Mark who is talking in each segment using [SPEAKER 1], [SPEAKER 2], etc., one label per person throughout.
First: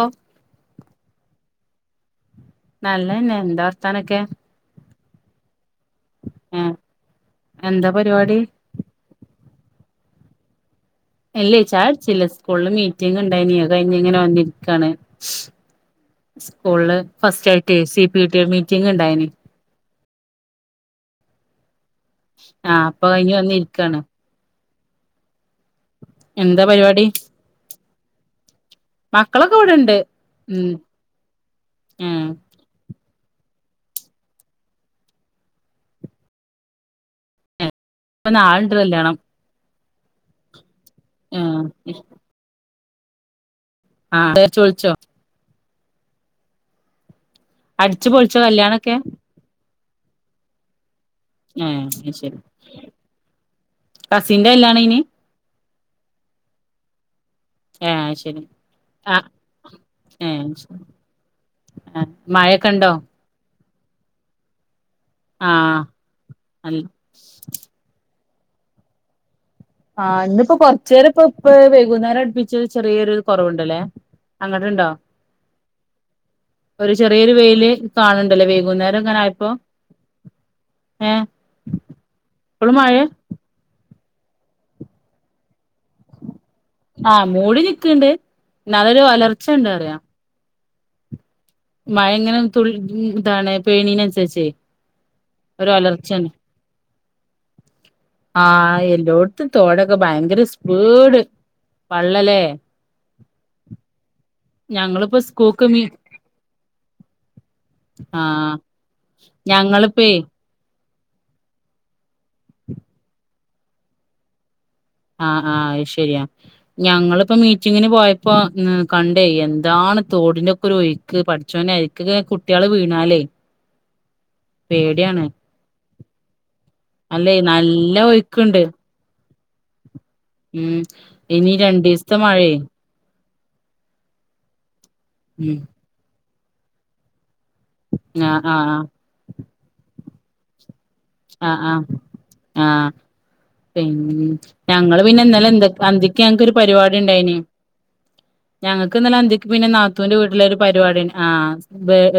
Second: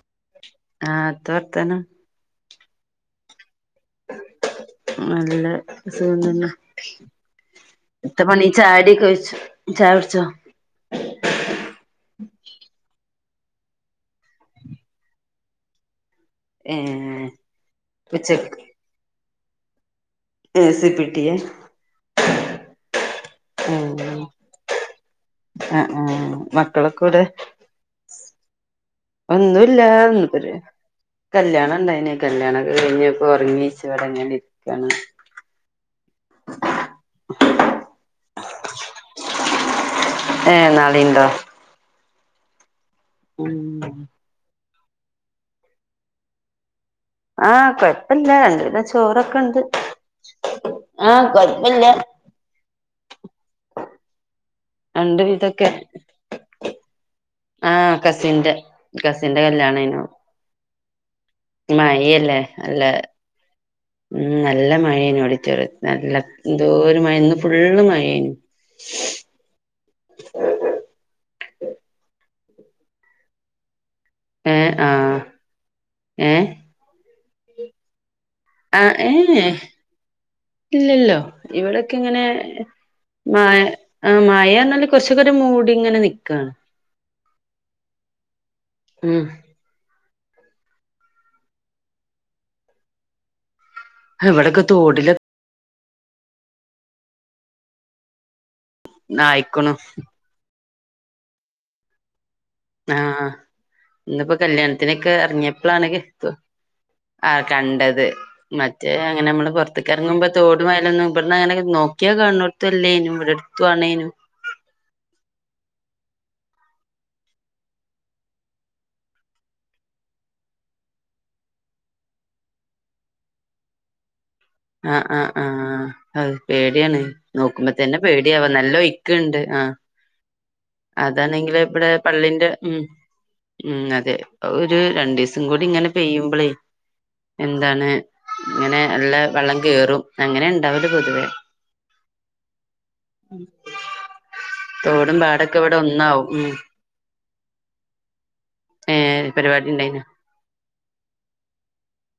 [SPEAKER 1] ഓ
[SPEAKER 2] ആഹ് എത്ത വർത്താനം
[SPEAKER 1] നല്ലന്നെ എന്താ വർത്താനൊക്കെ
[SPEAKER 2] ഉം നല്ലഹ് സുഖം തന്നെ
[SPEAKER 1] ഏ എന്താ
[SPEAKER 2] എത്ത
[SPEAKER 1] പരിപാടി
[SPEAKER 2] പണീ ചായടി കഴിച്ചു ചായുടിച്ചോ
[SPEAKER 1] അല്ലേ ചായ കുടിച്ചില്ല സ്കൂളില് മീറ്റിങ് ഉണ്ടായിനീ കഴിഞ്ഞ ഇങ്ങനെ വന്നിരിക്കയാണ് സ്കൂളില്
[SPEAKER 2] ഏഹ്
[SPEAKER 1] ഫസ്റ്റ് ആയിട്ട് സി പി ടി എ
[SPEAKER 2] ഉച്ചക്ക്
[SPEAKER 1] മീറ്റിംങ് ഉണ്ടായിന്.
[SPEAKER 2] എ സി പി ടിയ
[SPEAKER 1] ആ അപ്പൊ ഇനി ഒന്ന
[SPEAKER 2] ഉ ഹും ആ ആ
[SPEAKER 1] എന്താ
[SPEAKER 2] മക്കളക്ക
[SPEAKER 1] പരിപാടി
[SPEAKER 2] കൂടെ
[SPEAKER 1] മക്കളൊക്കെ
[SPEAKER 2] ഒന്നുമില്ല
[SPEAKER 1] ഇവിടെണ്ട്
[SPEAKER 2] ഒന്ന്
[SPEAKER 1] ഉം
[SPEAKER 2] കല്യാണം
[SPEAKER 1] ഏ
[SPEAKER 2] ഇണ്ടായിന്ന് കല്യാണം കഴിഞ്ഞപ്പോൾ ഉറങ്ങിച്ച ഇവിടെ ഇങ്ങൻ ഇരിക്കുകയാണ് [inaudible]
[SPEAKER 1] ഇപ്പൊ നാളെ ഉണ്ട് കല്യാണം
[SPEAKER 2] ഏ നാളെ ഉണ്ടോ
[SPEAKER 1] ആ ഇഷ്
[SPEAKER 2] ഉം
[SPEAKER 1] ആ എന്തേലും വിളിച്ചോ
[SPEAKER 2] ആഹ
[SPEAKER 1] അടിച്ചു
[SPEAKER 2] കൊഴപ്പില്ല
[SPEAKER 1] പൊളിച്ചോ
[SPEAKER 2] എന്തേലും
[SPEAKER 1] കല്യാണൊക്കെ
[SPEAKER 2] ചോറൊക്ക ഉണ്ട്
[SPEAKER 1] മം ശരി കസിന്റെ കല്യാണ ഇനി
[SPEAKER 2] ഉണ്ട് ഇതൊക്കെ
[SPEAKER 1] ഏ
[SPEAKER 2] ആഹ കസിന്റെ കസിന്റെ കല്യാണ അയിനു
[SPEAKER 1] മ്
[SPEAKER 2] മയ്ല്ലേ അല്ല ഉം നല്ല മഴ അയിന്നു
[SPEAKER 1] ആ
[SPEAKER 2] ഓഡിറ്റോറിയത്തിൽ നല്ല എന്തോ
[SPEAKER 1] അല്ല
[SPEAKER 2] ഒരു മഴ ഇന്നും ഫുള്ള് മഴയ്ന്നു
[SPEAKER 1] ആ ഇന്നിപ്പോ കൊറച്ചു നേരം ഇപ്പൊ ഇപ്പ വൈകുന്നേരം അടുപ്പിച്ച ചെറിയൊരു കുറവുണ്ടല്ലേ
[SPEAKER 2] ഏ
[SPEAKER 1] അങ്ങോട്ട് ഉണ്ടോ
[SPEAKER 2] ആഹ് ഏ
[SPEAKER 1] ഒരു ചെറിയൊരു വോയില് കാണണ്ടല്ലേ
[SPEAKER 2] ആ
[SPEAKER 1] വൈകുന്നേരം
[SPEAKER 2] ഏ
[SPEAKER 1] എങ്ങനെ ആയപ്പോ
[SPEAKER 2] ഇല്ലല്ലോ
[SPEAKER 1] ഏഹ്
[SPEAKER 2] ഇവിടെക്കെ ഇങ്ങനെ
[SPEAKER 1] ഇപ്പളും മഴ
[SPEAKER 2] മ ആ മഴ എന്നാല് കുറച്ചുകൂടെ മൂടി ഇങ്ങനെ നൽക്കുവാണ്
[SPEAKER 1] ആഹ് മൂടി നിക്കണ്ട് നല്ലൊരു
[SPEAKER 2] ഉം
[SPEAKER 1] അലർച്ച ഉണ്ട് അറിയാം മഴ ഇങ്ങനെ തുളളി ഇതാണ് പേയീണനുസരിച്ചേ
[SPEAKER 2] ഇവിടൊക്കെ തോടില്
[SPEAKER 1] ഒരു അലർച്ചാണ് ആ എല്ലോടത്തും
[SPEAKER 2] ആയിക്കണു
[SPEAKER 1] തോടൊക്കെ ഭയങ്കര സ് വീട് പള്ളലേ
[SPEAKER 2] ആ ഇന്നിപ്പോ കല്യാണത്തിനൊക്കെ
[SPEAKER 1] ഞങ്ങളിപ്പോ സ്കൂൾക്ക് മീ
[SPEAKER 2] ഇറങ്ങിയപ്പോഴാണ് കീത് ആ കണ്ടത്
[SPEAKER 1] ആഹ്
[SPEAKER 2] മറ്റേ അങ്ങനെ നമ്മള് പുറത്തക്ക്
[SPEAKER 1] ഞങ്ങളിപ്പേ
[SPEAKER 2] ഇറങ്ങുമ്പോ തോടുമായലൊന്നും ഇവിട അങ്ങനെ നോക്കിയാ കാണ്ണോടത്തല്ലേനും ഇവിടെടുത്തു ആണേനും
[SPEAKER 1] ആ ആ ശരിയാ ഞങ്ങളിപ്പോ മീറ്റിങ്ങിന് പോയപ്പോ ഇന്ന് കണ്ടേയ് എന്താണ് തോടിന്റെ ഒക്കെ ഒരു ഒഴ് ക്ക് പടച്ചോനെ അരിക്ക് കുട്ടികള് വീണാലേ
[SPEAKER 2] ആഹ്
[SPEAKER 1] പേടിയാണ്
[SPEAKER 2] ആഹ് ആഹ് ഹ് പേടിയാണ്
[SPEAKER 1] അല്ലേ നല്ല
[SPEAKER 2] നോക്കുമ്പോതോന് പേടിയവാ
[SPEAKER 1] ഒഴുക്കുണ്ട്
[SPEAKER 2] നല്ല ഒഴി ഒഴിക്ക ഉണ്ട് ആ
[SPEAKER 1] ഉം ഇനി
[SPEAKER 2] അതാണെങ്കില ഇവിടെ
[SPEAKER 1] രണ്ടീസത്തെ
[SPEAKER 2] പള്ളിന്റെ
[SPEAKER 1] മഴയേ
[SPEAKER 2] ഉം ഉം അതെ ഒരു രണ്ടു ദിവസം
[SPEAKER 1] ഉം
[SPEAKER 2] കൂടി ഇങ്ങനെ പെയ്യുമ്പോളേ എന്താണ്
[SPEAKER 1] ആഹ് ആഹ്
[SPEAKER 2] ഇങ്ങനെ നല്ല വെള്ളം കേയറും അങ്ങനെ ഉണ്ടാവല് പൊതുവേ
[SPEAKER 1] ആ ആ ആഹ പിന്ന ഞങ്ങള്
[SPEAKER 2] തോടും
[SPEAKER 1] പിന്നൊ ഇന്നലെ
[SPEAKER 2] പാടൊക്കെ
[SPEAKER 1] എന്തൊ
[SPEAKER 2] ഇവിടെ
[SPEAKER 1] അന്തിക്ക്
[SPEAKER 2] ഒന്നാവും ഉം
[SPEAKER 1] ഞങ്ങക്ക് പരിപാടി ഉണ്ടായിന് ഞങ്ങൾക്ക് ഇന്നല്ലെ
[SPEAKER 2] ഏഹ്
[SPEAKER 1] അന്തിക്ക് പിന്നെ
[SPEAKER 2] പരിപാടി ഇണ്ടായിനോ
[SPEAKER 1] നാത്തൂന്റെ വീട് ഒരു പരിപാടി ആ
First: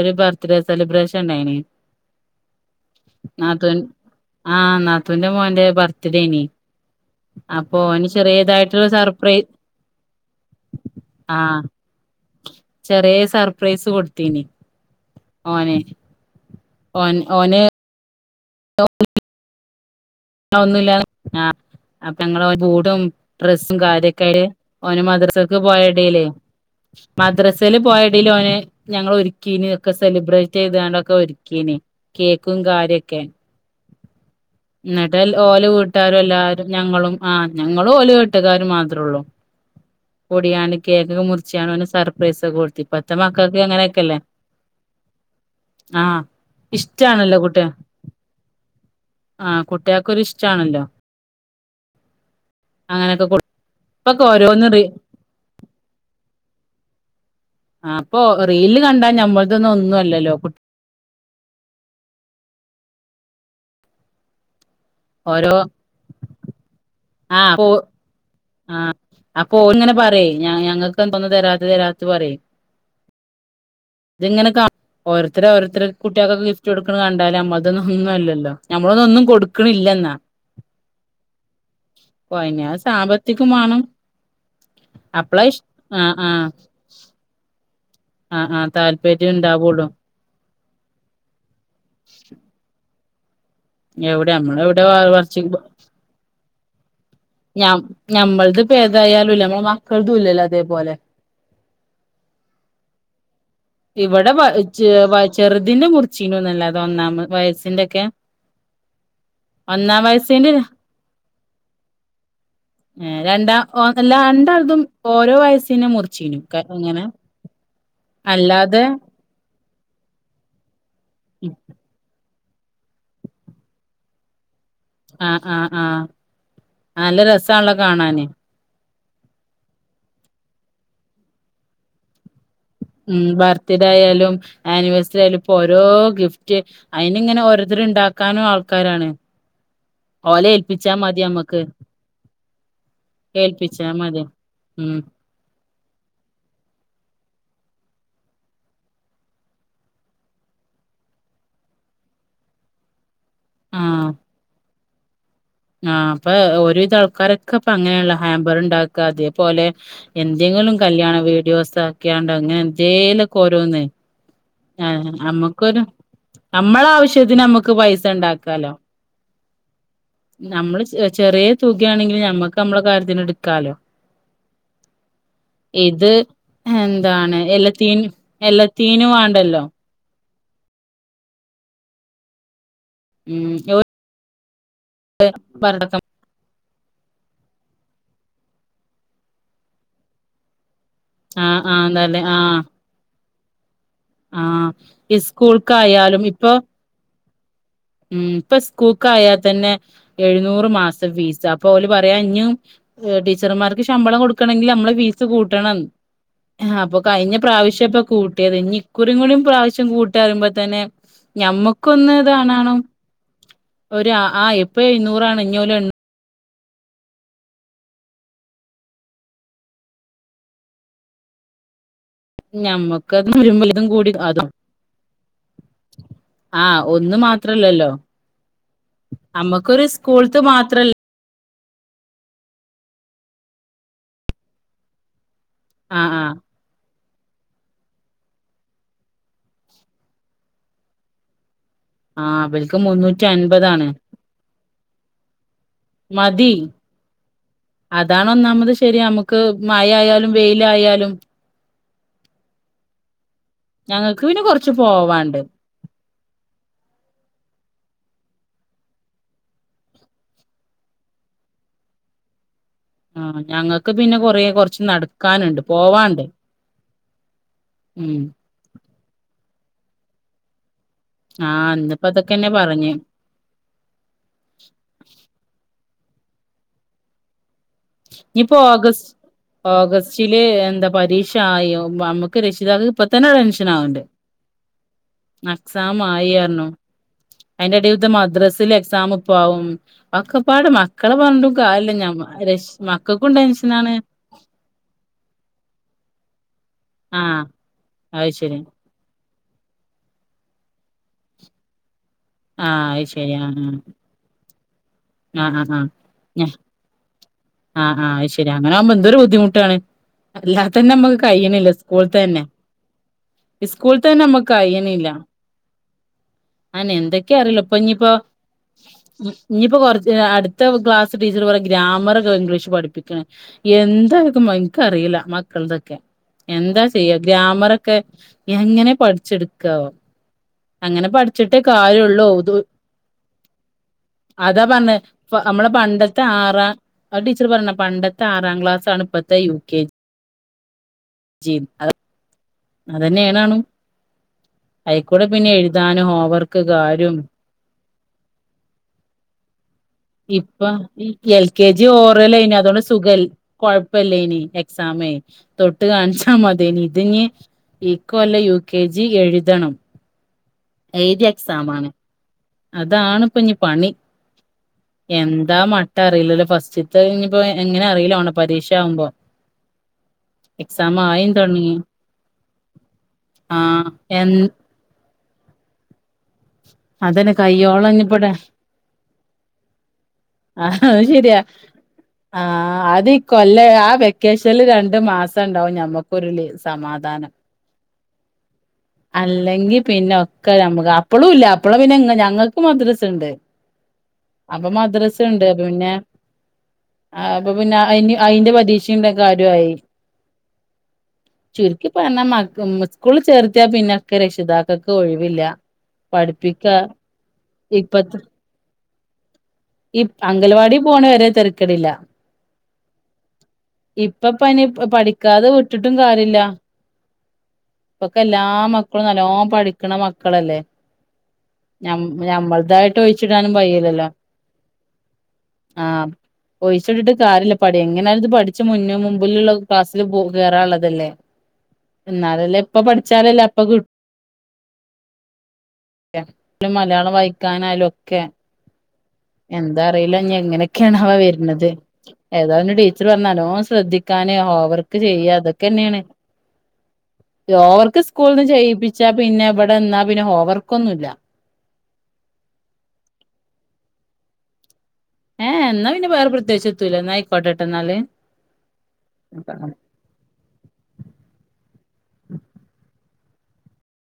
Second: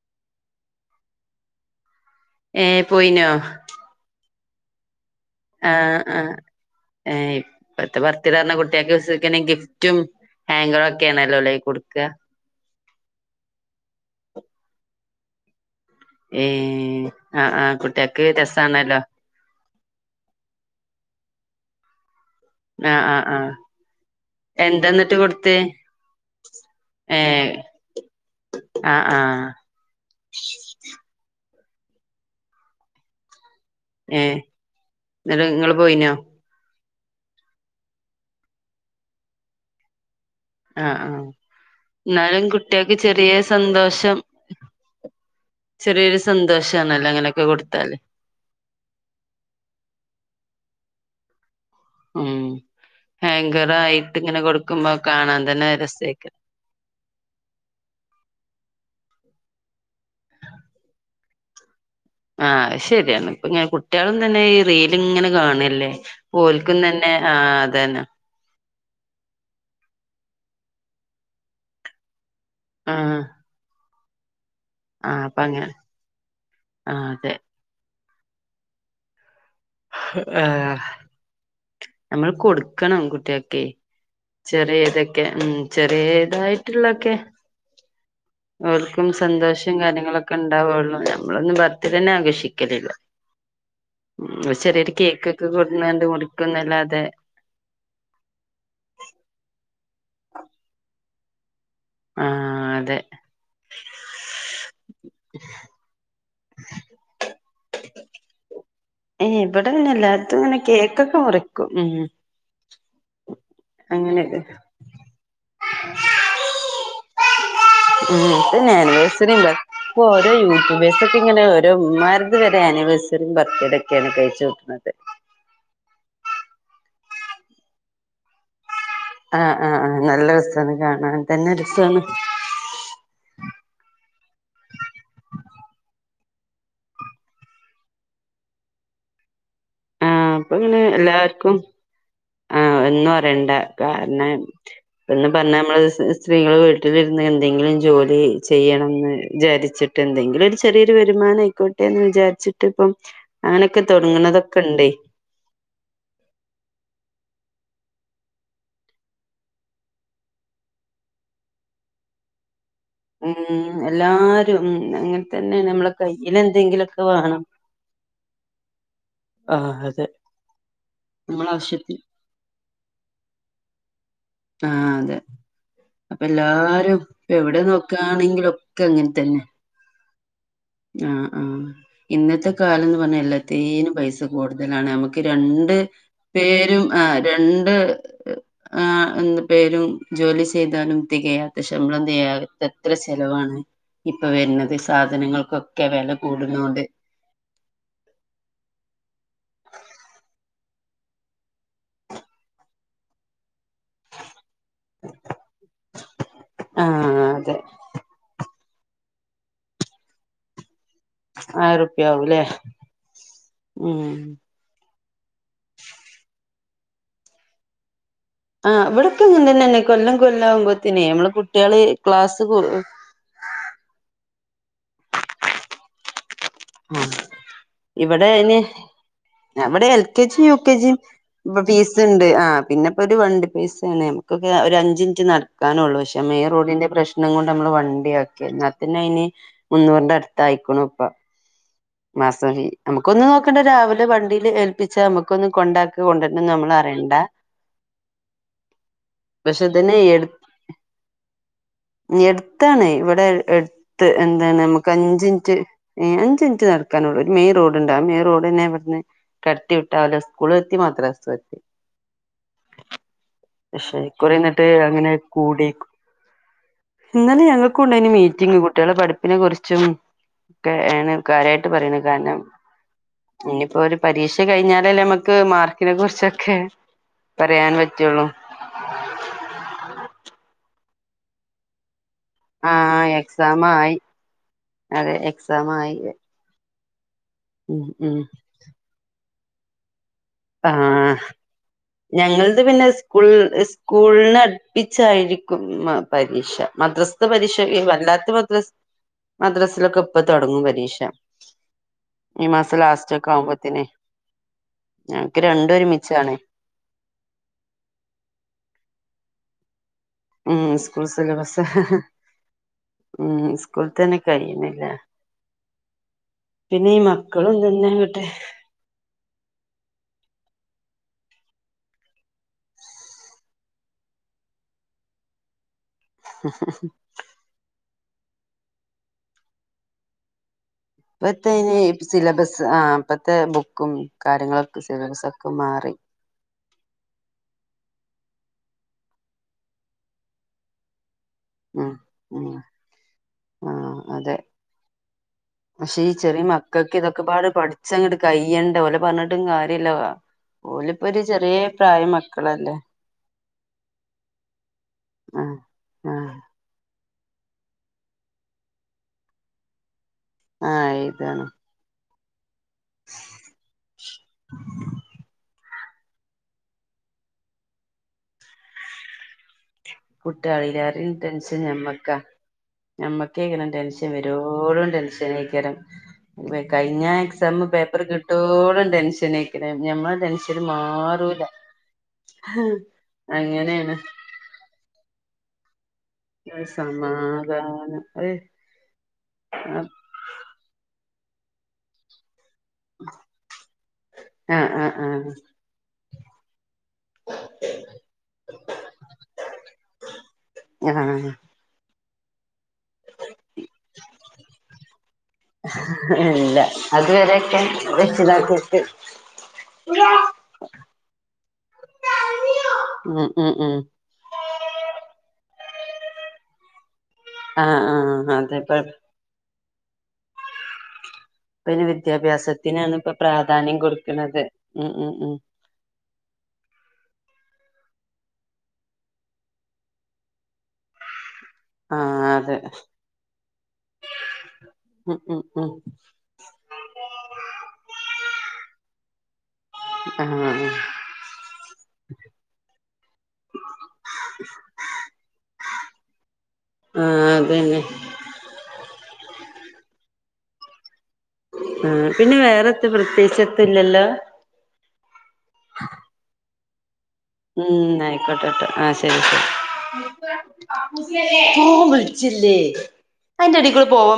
[SPEAKER 1] ഒരു ബർത്ത്ഡേ സെലിബ്രേഷൻ ഉണ്ടായിഞ്
[SPEAKER 2] ഏ പോയിനോ
[SPEAKER 1] ആഹ് നത്തുൻന്റെ മോന്റെ ബർത്ത്ഡേയിന്
[SPEAKER 2] ഏ ഇപ്പഴത്തെ ബർത്ത്ഡേ പറഞ്ഞ
[SPEAKER 1] സർപ്രൈ
[SPEAKER 2] കുട്ടിയക്കെ ഗിഫ്റ്റും ഹാങ്കൊക്കെയണല്ലോല്ല കൊടുക്കുക
[SPEAKER 1] ചെറ്യേ സർപ്രൈസ് കൊടുത്തീന് ഓന്
[SPEAKER 2] ഏഹ്
[SPEAKER 1] ഓൻ
[SPEAKER 2] ആ
[SPEAKER 1] ഓന്
[SPEAKER 2] ആ കുട്ടിയേക്ക് രസാണല്ലോ
[SPEAKER 1] അ ഒന്നുല്ലാതെ ആ അപ്പ ഞങ്ങളോൽ ബൂടും
[SPEAKER 2] ആഹ് ആഹ് ആഹ്
[SPEAKER 1] ഡ്രെസ്സും കാര്യൊക്കെ ഓന്
[SPEAKER 2] എന്താന്നിട്ട് കൊടുത്ത്
[SPEAKER 1] മദ്രസക്ക് പോയ എടേലേ
[SPEAKER 2] ഏ
[SPEAKER 1] മദ്രസേല് പോയടേല് ഓനെ
[SPEAKER 2] ആ
[SPEAKER 1] ഞങ്ങള്
[SPEAKER 2] ആ
[SPEAKER 1] ഒര്ക്കീന് ഒക്കെ സെലിബ്രേറ്റ് ചെയ്ത്ങ്ങാണ്ടൊക്കെ ഒരുക്കീന് കേക്കും കാര്യൊക്കെ
[SPEAKER 2] ഏഹ്
[SPEAKER 1] എന്നിട്ട് ൽ ഓല് വീട്ടുകാരും എല്ലാരും ഞങ്ങളും ആഹ് ഞങ്ങളും ഓല് വീട്ടുകാരും മാത്രള്ളൂ കൂടിയാണ്ട്
[SPEAKER 2] ആ ആ
[SPEAKER 1] കേക്കൊക്കെ മുറിച്ചാണ് ഓന്
[SPEAKER 2] എന്നാലും
[SPEAKER 1] സർപ്രൈസൊക്കെ കൊടുത്ത്
[SPEAKER 2] കുട്ടികൾക്ക്
[SPEAKER 1] ഇപ്പത്തെ
[SPEAKER 2] ചെറിയ
[SPEAKER 1] മക്കക്ക്
[SPEAKER 2] സന്തോഷം
[SPEAKER 1] അങ്ങനെക്കെല്ലേ
[SPEAKER 2] ചെറിയൊരു
[SPEAKER 1] ആഹ്
[SPEAKER 2] സന്തോഷാണല്ലോ
[SPEAKER 1] ഇഷ്ടാണല്ലോ
[SPEAKER 2] അങ്ങനെയൊക്കെ
[SPEAKER 1] കുട്ടിയ
[SPEAKER 2] കൊടുത്താല്
[SPEAKER 1] ആഹ് കുട്ടിയാക്കൊരു ഇഷ്ടാണല്ലോ
[SPEAKER 2] ഉം
[SPEAKER 1] അങ്ങനെയൊക്കെ
[SPEAKER 2] ഹാങ്കർ ആയിട്ട്
[SPEAKER 1] ഇപ്പൊക്കെ
[SPEAKER 2] ഇങ്ങനെ
[SPEAKER 1] ഓരോന്ന് റീ
[SPEAKER 2] കൊടുക്കുമ്പോ കാണാൻ തന്നെ അത് രസയ്ക്ക
[SPEAKER 1] ആ അപ്പൊ റീൽല് കണ്ടാ ഞമ്മളതൊന്നും ഒന്നും അല്ലല്ലോ കു
[SPEAKER 2] ആഹ് അത് ശെരിയാണ് ഇപ്പ ഇങ്ങനെ കുട്ടിയാളും തന്നെ ഈ റീല്ങ്ങനെ
[SPEAKER 1] ഓരോ
[SPEAKER 2] കാണല്ലേ ഓൽ ക്കും തന്നെ ആഹ് അതന്നെ
[SPEAKER 1] ആഹ് അപ്പൊ ഓൻ ഇങ്ങനെ പറയും ഞങ്ങക്ക് എന്തൊന്നും തരാത്ത് തരാത്ത് പറ്യേയ്
[SPEAKER 2] ആഹ്
[SPEAKER 1] ഇത്ങ്ങനെ ക ഓരോര്ത്തര്
[SPEAKER 2] അങ്ങനെ
[SPEAKER 1] ഓരോർ്ത്തരെ കുട്ട്യാക്കൊക്കെ ഗിഫ്റ്റ്
[SPEAKER 2] ആ
[SPEAKER 1] കൊട്ക്ക്ണ
[SPEAKER 2] അതെ
[SPEAKER 1] കണ്ടാല് ഞമ്മ ഇതൊന്നും ഒന്നും അല്ലല്ലോ ഞമ്മളൊന്നും ഒന്നും കൊടുക്ക്ണില്ലന്നാ
[SPEAKER 2] ഏഹ് ഞമ്മള്
[SPEAKER 1] പിന്നെ
[SPEAKER 2] കൊട്ക്കണം
[SPEAKER 1] സാമ്പത്തികം
[SPEAKER 2] കുട്ടിയാക്കെ
[SPEAKER 1] വേണം
[SPEAKER 2] ചെറിയതൊക്കെ
[SPEAKER 1] അപ്പളാ
[SPEAKER 2] ഉം
[SPEAKER 1] ഇഷ് ആ ആ
[SPEAKER 2] ചെറിയതായിട്ടുള്ളൊക്കെ
[SPEAKER 1] ആ ആ
[SPEAKER 2] ഓൽക്കും
[SPEAKER 1] താല്പര്യം
[SPEAKER 2] സന്തോഷം
[SPEAKER 1] ഉണ്ടാവുള്ളൂ
[SPEAKER 2] കാര്യങ്ങളൊ ക്കെ ഇണ്ടാവൊള്ളൂ ഞമ്മളൊന്നും ബർത്ഡേന്നെ ആഘോഷിക്കലില്ല
[SPEAKER 1] എവടെ
[SPEAKER 2] ഉം
[SPEAKER 1] ഞമ്മള്
[SPEAKER 2] ചെറിയൊരു കേക്കൊക്കെ കൊട്ന്നാണ്ട് മുറിക്കുന്നല്ലാതെ
[SPEAKER 1] ഞം ഞമ്മളത് പ്പേതായാലും ല്ല നമ്മൾ മക്കളതും ഇല്ലല്ലോ അതേപോലെ
[SPEAKER 2] ആഹ് അതെ
[SPEAKER 1] ഇവടെ വ ചെറുതിന്റെ മുറിച്ചീനൂന്നല്ലാതെ ഒന്നാമ് വയസ്സിന്റെക്കെ
[SPEAKER 2] ഏഹ് ഇബടെ പിന്നെ
[SPEAKER 1] ഒന്നാം
[SPEAKER 2] എല്ലാരതും
[SPEAKER 1] വയസ്സിന്റെ
[SPEAKER 2] ഇങ്ങനെ കേക്കൊക്കെ മുറിക്കും ഉം
[SPEAKER 1] ഏ രണ്ടാ ഓ അല്ല
[SPEAKER 2] അങ്ങനെയൊക്കെ
[SPEAKER 1] രണ്ടാൾതും ഓരോ വയസ്സിനെ മുറിച്ചീനും ക്കെ ഇങ്ങനെ
[SPEAKER 2] ഉ അനിവഴസറി ല്ലേ ഇപ്പൊ ഓരോ യുട്യൂബ്ർസ് ഒക്കെ ഇങ്ങനെ ഓരോമാ ഇതുവരെ അനിവേഴസറിം ബർത്ത്ഡേ ഒക്കേണ് കഴിച്ചോക്ക്ണത്
[SPEAKER 1] ആഹ് ആഹ് ആഹ് നല്ല രസാണല്ലോ കാണാന്
[SPEAKER 2] ആഹ് ആഹ് ആഹ് നല്ല രസാണ് കാണാ തന്നെ രസാണ്
[SPEAKER 1] ഉം ബർത്ത്ഡേ ആയാലും ആനിവേഴ്സറി ആയാലും ഇപ്പൊ ഓരോ ഗിഫ്റ്റ് അയിന് ഇങ്ങനെ ഓരോരുത്തര് ഇണ്ടാക്കാനും ആൾക്കാരാണ്
[SPEAKER 2] ആഹ്
[SPEAKER 1] ഓലെ
[SPEAKER 2] അപ്പൊ ഇങ്ങനെ
[SPEAKER 1] ഏപ്പിച്ചാ മതി
[SPEAKER 2] എല്ലാർക്കും
[SPEAKER 1] ഞമ്മക്ക്
[SPEAKER 2] ആഹ് ഒന്നും അറിയണ്ട
[SPEAKER 1] മതി
[SPEAKER 2] കാരണം [unintelligible]
[SPEAKER 1] ഉം
[SPEAKER 2] പറഞ്ഞ നമ്മള് സ് സ്ത്രീകള് വീട്ടിലിരുന്ന് എന്തെങ്കിലും ജോലി ചെയ്യണംന്ന് വിചാരിച് ട്ട് എന്തെങ്കിലും ഒരു ചെറിയൊരു വരുമാനം ആയിക്കോട്ടെന്ന് വിചാരിച്ചിട്ട് ഇപ്പം അങ്ങനെക്കെ
[SPEAKER 1] ആഹ്
[SPEAKER 2] തൊടങ്ങ്ണതൊക്കെ ഇണ്ടയ്
[SPEAKER 1] ആഹ് ഇപ്പൊ ഒര് വിധ ആൾക്കാരൊക്കെ ഇപ്പോ അങ്ങനേല്ല ഹാമ്പർ ഇണ്ടാക്ക അതേപോലെ എന്തെങ്കിലും കല്യാണം വീഡിയോസ് ആക്കിയാണ്ട് അങ്ങ
[SPEAKER 2] ഉം എല്ലാര്
[SPEAKER 1] ആഹ് നമ്മക്കൊരു നമ്മള
[SPEAKER 2] എന്തെങ്കിലുമൊക്കെ
[SPEAKER 1] ആവശ്യത്തിന്
[SPEAKER 2] വേണം
[SPEAKER 1] നമ്മക്ക് പൈസ ഇണ്ടാക്കാലോ
[SPEAKER 2] ആഹ് അതെ
[SPEAKER 1] ഞമ്മള് ചെ
[SPEAKER 2] നമ്മളെ
[SPEAKER 1] ചെറിയ
[SPEAKER 2] ആവശ്യത്തിന്
[SPEAKER 1] തുകയാണെങ്കിലും ഞമ്മക്ക് പ്പ നമ്മള കാര്യത്തിന്ട്ക്കാലോ
[SPEAKER 2] ആഹ് അതെ
[SPEAKER 1] ഇത്
[SPEAKER 2] അപ്പൊ എല്ലാരും ഇപ്പ
[SPEAKER 1] എന്താണ്
[SPEAKER 2] എവടെ
[SPEAKER 1] എല്ലത്തീനും
[SPEAKER 2] നോക്കാണെങ്കിലും ഒക്കെ
[SPEAKER 1] എല്ലത്തീനും
[SPEAKER 2] ഇങ്ങനെ തന്നെ
[SPEAKER 1] വാണ്ടല്ലോ
[SPEAKER 2] ആഹ് ആഹ് ഇന്നത്തെ കാലംന്ന് പറഞ്ഞാൽ
[SPEAKER 1] ഉം
[SPEAKER 2] എല്ലാത്തേനും പൈസ കൂടുതലാണ് നമുക്ക് രണ്ട്
[SPEAKER 1] ആഹ്
[SPEAKER 2] പേരും ആ രണ്ട് ആ് എ പേരും ജോലി ചെയ്താലും തികയാത്ത
[SPEAKER 1] ആഹ്
[SPEAKER 2] ശമ്പളം
[SPEAKER 1] തന്നെ
[SPEAKER 2] തികയാതെ
[SPEAKER 1] ആഹ്
[SPEAKER 2] ത്ത് എത്ര ചെലവാണ് ഇപ്പൊ വരുന്നത്
[SPEAKER 1] ആഹ്
[SPEAKER 2] സാധനങ്ങൾക്കൊക്കെ വില
[SPEAKER 1] സ്കൂൾക്കായാലും ഇപ്പൊ
[SPEAKER 2] കൂടുന്ന കൊണ്ട്
[SPEAKER 1] ഉം ഇപ്പ സ്കൂക്കായാ തന്നെ എഴുന്നൂറ് മാസം ഫീസ് അപ്പൊ ഓല് പറയാ ഇഞ്ഞും ഏഹ് ടീച്ചർമാർക് ക്ക് ശമ്പളം കൊടുക്കണെങ്കി നമ്മള് ഫീസ് കൂട്ടണം ഏഹ് അപ്പൊ
[SPEAKER 2] ആഹ്
[SPEAKER 1] കഴിഞ്ഞ
[SPEAKER 2] അതെ
[SPEAKER 1] പ്രാവശ്യപ്പ കൂട് കട്ടിയത് ഇനി ഇക്കുറിം കൂടിം ക പ്രാവശ്യം കൂട്ടാ പറയുമ്പോ തന്നെ
[SPEAKER 2] ആയിരം റുപ്യ
[SPEAKER 1] ഞമ്മക്കൊന്ന്
[SPEAKER 2] ആവൂല്ലേ
[SPEAKER 1] ഇതാണാണോ ഒരു
[SPEAKER 2] ഉം
[SPEAKER 1] ആഹ് ആഹ് ഇപ്പോ എഴുന്നൂറാണ് ഇഞ്യോല് എണ്
[SPEAKER 2] ആഹ് ഇവിടെക്കങ്ങനെതന്നെന്നെ കൊല്ലം കൊല്ലാകുമ്പോത്തെന് നമ്മള് കുട്ട്യാള്
[SPEAKER 1] ഞമ്മക്ക്ത് വരുമ്പ ഇതും കൂടി അതും ഒന്ന്
[SPEAKER 2] ആഹ്
[SPEAKER 1] മാത്രല്ലല്ലോ
[SPEAKER 2] ഇവിടെ അയ്ന്
[SPEAKER 1] നമ്മക്കൊരു
[SPEAKER 2] അവിടെ എൽ കെ
[SPEAKER 1] സ്കൂൾത്ത്
[SPEAKER 2] ജിം യു കെ
[SPEAKER 1] മാത്രല്ല
[SPEAKER 2] ജിം ഇപ്പ പീസ് ഇണ്ട് ആഹ് പിന്നെപ്പൊ ഒരു വണ്ടി പൈസേണ് നമുക്കക്കെ ഒരു അഞ്ച് ഇഞ്ച് നട ക്കാനുള്ളൂ
[SPEAKER 1] ആഹ്
[SPEAKER 2] പക്ഷെ
[SPEAKER 1] ആഹ്
[SPEAKER 2] മെയിൻ റോഡിന്റെ പ്രശ് നം കൊണ്ട് നമ്മള് വണ്ടിയാക്കിയെ എന്നാ തന്നെ ഇനി മുന്നൂറിന്റെ അടുത്ത ആയിക്കുണു ഇപ്പം
[SPEAKER 1] ആഹ്
[SPEAKER 2] മാസം ഫീ
[SPEAKER 1] ഇബൽക്ക്
[SPEAKER 2] നമുക്കൊന്ന്
[SPEAKER 1] മുന്നൂറ്റി
[SPEAKER 2] നോക്കണ്ട
[SPEAKER 1] അൻപതാണ്
[SPEAKER 2] രാവിലെ വണ്ടില് ഏൽപ്പിച്ച നമുക്കൊന്ന് കൊണ്ടാക്ക കൊണ്ടുവരണെ
[SPEAKER 1] മതി
[SPEAKER 2] നമ്മള് അറിയണ് ണ്ട
[SPEAKER 1] അതാണ് ഒന്നാമത് ശരി നമുക്ക്
[SPEAKER 2] പക്ഷെ
[SPEAKER 1] മയ
[SPEAKER 2] ഇതന്നെ എടു
[SPEAKER 1] ആയാലും വെയിലായാലും
[SPEAKER 2] എടുത്താണ് ഇവിടെ എടുത്ത്
[SPEAKER 1] ഞങ്ങൾക്ക് പിന്നെ
[SPEAKER 2] എന്താണ്
[SPEAKER 1] കൊറച്ച്
[SPEAKER 2] നമുക്ക്
[SPEAKER 1] പോവാണ്ട്
[SPEAKER 2] അഞ്ചിറ്റ് ഏഹ് അഞ്ച്മിറ്റ് നടക്കാനുള്ളൂ ഒരു മെയിൻ റോഡ്ണ്ട് ആഹ് മെയിൻറോഡ്ന്നെ അവിടുന്ന് കടത്തി വിട്ടാ ഓല് സ്കൂളും എത്തി മദ്രസ എത്തി
[SPEAKER 1] [inaudible] ആഹ് ഞങ്ങക്ക്
[SPEAKER 2] പക്ഷെ
[SPEAKER 1] പിന്നെ
[SPEAKER 2] ഇക്കുറി
[SPEAKER 1] കൊറെ
[SPEAKER 2] എന്നിട്ട്
[SPEAKER 1] കുറച്ച്
[SPEAKER 2] അങ്ങനെ
[SPEAKER 1] നടക്കാനുണ്ട്
[SPEAKER 2] കൂടി
[SPEAKER 1] പോവാണ്ട്
[SPEAKER 2] ഇന്നലെ ഞങ്ങൾക്കും ഉണ്ടായിന്
[SPEAKER 1] ഉം
[SPEAKER 2] മീറ്റിംങ്ങ് കുട്ടികളെ പഠിപ്പിനെ കുറിച്ചും റ്റെ ഏണ്
[SPEAKER 1] ആ
[SPEAKER 2] കാര്യായിട്ട് പറയണെ
[SPEAKER 1] ഇന്നിപ്പോ
[SPEAKER 2] കാരണം
[SPEAKER 1] അതൊക്കെന്നെ പറഞ്ഞ്
[SPEAKER 2] ഇനിപ്പോ ഒരു പരീക്ഷ കഴിഞ്ഞാലല്ലേ നമുക്ക് മാർക്കിനെ കുറിച്ചൊക്കെ പറയാൻ പറ്റുള്ളൂ
[SPEAKER 1] ഇപ്പോ ഓഗസ് ഓഗസ്റ്റില് എന്താ പരീക്ഷ ആയോ നമുക്ക് ക്ക് രക്ഷിതാക്കക്ക് ഇപ്പ
[SPEAKER 2] ആഹ്
[SPEAKER 1] തന്നെ
[SPEAKER 2] എക്സാം
[SPEAKER 1] ടെൻഷൻ
[SPEAKER 2] ആയി
[SPEAKER 1] ആകണ്ട്
[SPEAKER 2] അതെ ആയി
[SPEAKER 1] എക്സാം ആയിര്ന്നു അയ്ന്റെ
[SPEAKER 2] ഉം
[SPEAKER 1] എടെല് ദാ
[SPEAKER 2] ഉം
[SPEAKER 1] മദ്രസിൽ എക്സാം ഇപ്പൊ ആകും ഒക്കപ്പാട് മക്കളെ പറഞ്ഞിട്ടും കാര്യല്ല ഞമ്മ രഷ്
[SPEAKER 2] ല്ലേ സ്കൂൾ സ്കൂൾന അഡ് പ്പിച്ചായിരിക്കും മ് പരീക്ഷ
[SPEAKER 1] ആ
[SPEAKER 2] മദ്രസ്ഥ പരീക്ഷ ഏഹ് വല്ലാത്ത
[SPEAKER 1] അത് ശരി
[SPEAKER 2] മദ്രസ് മദ്രസിലൊക്കെ ഇപ്പൊ തുടങ്ങും പരീക്ഷ ഈ
[SPEAKER 1] ആ
[SPEAKER 2] മാസം
[SPEAKER 1] അത്
[SPEAKER 2] ലാസ്റ്റ് ഒക്കെ
[SPEAKER 1] ശരി ആ
[SPEAKER 2] ആകുമ്പോത്തെനേ ഞങ്ങക്ക്
[SPEAKER 1] ആ ആ
[SPEAKER 2] രണ്ടും ഒരുമിച്ചാണെ
[SPEAKER 1] ആഹ് ആഹ് അയ്ശരി അങ്ങനാവുമ്പോ എന്തൊരു ബുദ്ധിമുട്ടാണ്
[SPEAKER 2] ഉം
[SPEAKER 1] അല്ലാത്തന്നെ
[SPEAKER 2] സ്കൂൾ
[SPEAKER 1] നമ്മുക്ക്
[SPEAKER 2] സിലബസ്
[SPEAKER 1] കയ്യണില്ല സ്കൂളിത്തന്നെ
[SPEAKER 2] ഉം
[SPEAKER 1] സ്
[SPEAKER 2] സ്കൂൾ തന്നെ
[SPEAKER 1] സ്കൂളിത്തന്നെ നമ്മക്ക്
[SPEAKER 2] കഴിയുന്നില്ല
[SPEAKER 1] അയ്യനില്ല
[SPEAKER 2] പിന്നെ
[SPEAKER 1] അങ്ങനെ
[SPEAKER 2] ഈ
[SPEAKER 1] എന്തൊക്കെയ
[SPEAKER 2] മക്കളും
[SPEAKER 1] അറിയുള്ളൂ ഇപ്പോ
[SPEAKER 2] തന്നെ
[SPEAKER 1] ഇഞ്ഞിപ്പോ
[SPEAKER 2] ഇങ്ങട്ട്
[SPEAKER 1] ഉം ഇഞ്ഞിപ്പോ കൊറച്ച് ഏഹ് ആഹ് അടുത്ത ക്ലാസ് ടീച്ചർ പറയും ഗ്രാമറ് ത്തോ ഇംഗ്ലീഷ് പഠിപ്പിക്കൻ എന്തായ്ക്കും മന് എനക്ക് അറിയില്ല മക്കൾതൊക്കെ എന്താ ചെയ്യാ ഗ്രാമറൊക്കെ എങ്ങനെ പഠിച്ചെടുക്കാവോ അങ്ങനെ പഠിച്ചിട്ടേ
[SPEAKER 2] ഇപ്പത്തന്
[SPEAKER 1] കാര്യള്ളൂ ഇത്
[SPEAKER 2] സിലബസ് ആഹ് ഇപ്പത്തെ ബുക്കും
[SPEAKER 1] അതാ
[SPEAKER 2] കാര്യങ്ങളൊക്കെ
[SPEAKER 1] പറഞ്ഞെ
[SPEAKER 2] സിലബസ് അതൊക്കെ
[SPEAKER 1] നമ്മളെ
[SPEAKER 2] മാറി
[SPEAKER 1] [unintelligible] ആറാം ടീച്ചർ പറഞ്ഞ പണ്ടത്തെ ആറാം ക്ലാസ് ആണ് ഇപ്പഴത്തെ യു കെ ജി
[SPEAKER 2] ആഹ് ഉം
[SPEAKER 1] അതന്നെ ഏനാണും
[SPEAKER 2] ആ അതെ
[SPEAKER 1] ആയിക്കൂടെ പിന്നെ എഴുതാനും ഹോംവർക്ക് കാരും
[SPEAKER 2] അങ്ങടുക്കയ്യ [unintelligible] ണ്ട പോലെ പറഞ്ഞിട്ടും കാര്യല്ല വാ
[SPEAKER 1] ഇപ്പൊ ഈ എൽ കെ ജി ഓറ്ലൈനു
[SPEAKER 2] മക്കളല്ലേ
[SPEAKER 1] അതുകൊണ്ട് സുഖൽ കോഴപ്പലേനി എക്സാമെ
[SPEAKER 2] ആ
[SPEAKER 1] തൊട് തൊട്ട്
[SPEAKER 2] ആ
[SPEAKER 1] കാണിച്ചാൽ മതിനി ഇതിനി ഈക്കൊല്ലം യു കെ ജി എഴുതണം
[SPEAKER 2] ആ
[SPEAKER 1] ഏഴുതി
[SPEAKER 2] ഇതാണ്
[SPEAKER 1] എക്സാം ആണ് അതാണ് ഇപ്പൊ ഇനി പണി എന്താ മ ട്ടറിയിട്ടല്ലോ ഫസ്റ്റിത്തെ ഇന്നിപ്പം എങ്ങനെ അറിയില്ലല്ലോ ഓണ പരീക്ഷ ആകുമ്പോ
[SPEAKER 2] കുട്ടാളയിലാരും ടെൻഷൻ
[SPEAKER 1] തൊടങ്ങി
[SPEAKER 2] ഞമ്മക്കാ ഞ മ്മക്കേക്കേ
[SPEAKER 1] ആഹ്
[SPEAKER 2] ടെൻഷൻ
[SPEAKER 1] എ
[SPEAKER 2] വോട [unintelligible] ടെൻഷൻ സനീകരം കഴിഞ്ഞാ
[SPEAKER 1] അതന്നെ
[SPEAKER 2] എക്സാമ്
[SPEAKER 1] കയ്യോളം
[SPEAKER 2] പേപ്പർ
[SPEAKER 1] ഇഞ്ഞിപ്പടെ
[SPEAKER 2] കിട്ടോളും ടെൻഷനക്കണെ ഞമ്മള ടെൻഷന്
[SPEAKER 1] ആഹ് അത് ശരിയാ
[SPEAKER 2] മാറൂല
[SPEAKER 1] ആഹ് അത് കൊല്ല ആ
[SPEAKER 2] അങ്ങനേണ്
[SPEAKER 1] വെക്കേഷനിൽ രണ്ടു മാസം ഉണ്ടാവും ഞമ്മക്ക്
[SPEAKER 2] ഒരു സമാധാനം അതെ
[SPEAKER 1] അല്ലെങ്കിൽ പിന്നെ ഒക്കെ നമുക്ക് അപ്പഴും ഇല്ല അപ്പളും പിന്നെ ഞങ്ങൾക്ക് ക്ക് മദ്രസയുണ്ട് അപ്പൊ
[SPEAKER 2] ആഹ് ആഹ്
[SPEAKER 1] മദ്രസയുണ്ട്
[SPEAKER 2] ആഹ്
[SPEAKER 1] അപ്പൊ പിന്നെ ആ അപ്പൊ പിന്നെ അതിന് അയിന്റെ പരീക്ഷ ന്റെ കാര്യയി
[SPEAKER 2] ആഹ്
[SPEAKER 1] ചുരുക്കിപ്പോ എന്നാ മ സ്കൂളിൽ ചേ റ്റാ പിന്നെ ക്കെ രക്ഷിതാക്കൾക്ക് ഒഴിവില്ല പഠിപ്പിക്ക
[SPEAKER 2] അതുവരൊക്കെ
[SPEAKER 1] ഇപ്പത്തെ
[SPEAKER 2] രക്ഷിതാക്കൾക്ക്
[SPEAKER 1] ഈ അംഗലവാടി പോണ വരെ തെരക്കലില്ല
[SPEAKER 2] ഉം ഉം ഉം
[SPEAKER 1] ഇപ്പം പനി പഠിക്കാതെ വിട്ടിട്ടും കാര്യല്ല
[SPEAKER 2] ആഹ്
[SPEAKER 1] ഇപ്പൊക്കെ
[SPEAKER 2] ആഹ്
[SPEAKER 1] എല്ലാ
[SPEAKER 2] അതെ ഇപ്പ
[SPEAKER 1] മക്കളും നല്ലോണം പഠിക്കണ മക്കളല്ലേ
[SPEAKER 2] പിന്നെ
[SPEAKER 1] ഞ
[SPEAKER 2] വിദ്യാഭ്യാസത്തിനാണ്
[SPEAKER 1] ഞമ്മൾതായിട്ട്
[SPEAKER 2] ഇപ്പൊ
[SPEAKER 1] ഒഴിച്ചിടാനും
[SPEAKER 2] പ്രാധാന്യം കൊടുക്കുന്നത് ഉം ഉം ഉം
[SPEAKER 1] ആഹ് ഓടിച്ചോട്ടിട്ട് കാര്യല്ല പഠി എങ്ങനത് പഠിച്ച് മുന്നേ മുമ്പിലുള്ള ക്ലാസ്സിൽ പോ കേയറുള്ളതല്ലേ
[SPEAKER 2] ആഹ് അതെ
[SPEAKER 1] എന്നാലല്ലേ ഇപ്പൊ പഠിച്ചാലല്ല അപ്പൊ കിട്ടു
[SPEAKER 2] ഉം ഉം ഉം
[SPEAKER 1] പിന്നെ മലയാളം വായിക്കാനായാലും ഒക്കെ എന്താ അറിയില്ല ഇനി
[SPEAKER 2] ആഹ് ആഹ്
[SPEAKER 1] എങ്ങനെയൊക്കെയാണാവോ വരുന്നത് ഏതാ ഇവന് ടീച്ചർ പറഞ്ഞേ നല്ലോണം ശ്രദ്ധിക്കാന് ഹോം വർക്ക് ചെയ്യാ അതൊക്കെ തന്നെയാണ്
[SPEAKER 2] ആഹ് അതെന്നെ
[SPEAKER 1] ഓവർക്ക് സ്കൂളിൽ നിന്ന് ചെയ്യിപ്പിച്ചാ പിന്നെ ഇവിടെ എന്നാ പിന്നെ ഹോംവർക്ക് ഒന്നും ഇല്ല
[SPEAKER 2] ആഹ് പിന്നെ വേറെത് പ്രത്യേകിച്ചിത് ല്ലല്ലോ
[SPEAKER 1] ഹ് എന്നാ പിന്നെ വേറെ പ്രത്യേകിച്ചതൊന്നുമില്ല എന്നായി
[SPEAKER 2] ഉം ആയിക്കോട്ടെട്ട് ആഹ് ശരി ശരി ഫോൺ വിളിച്ചില്ലേ അയിന്റെ അടി കൂടെ പോവാൻ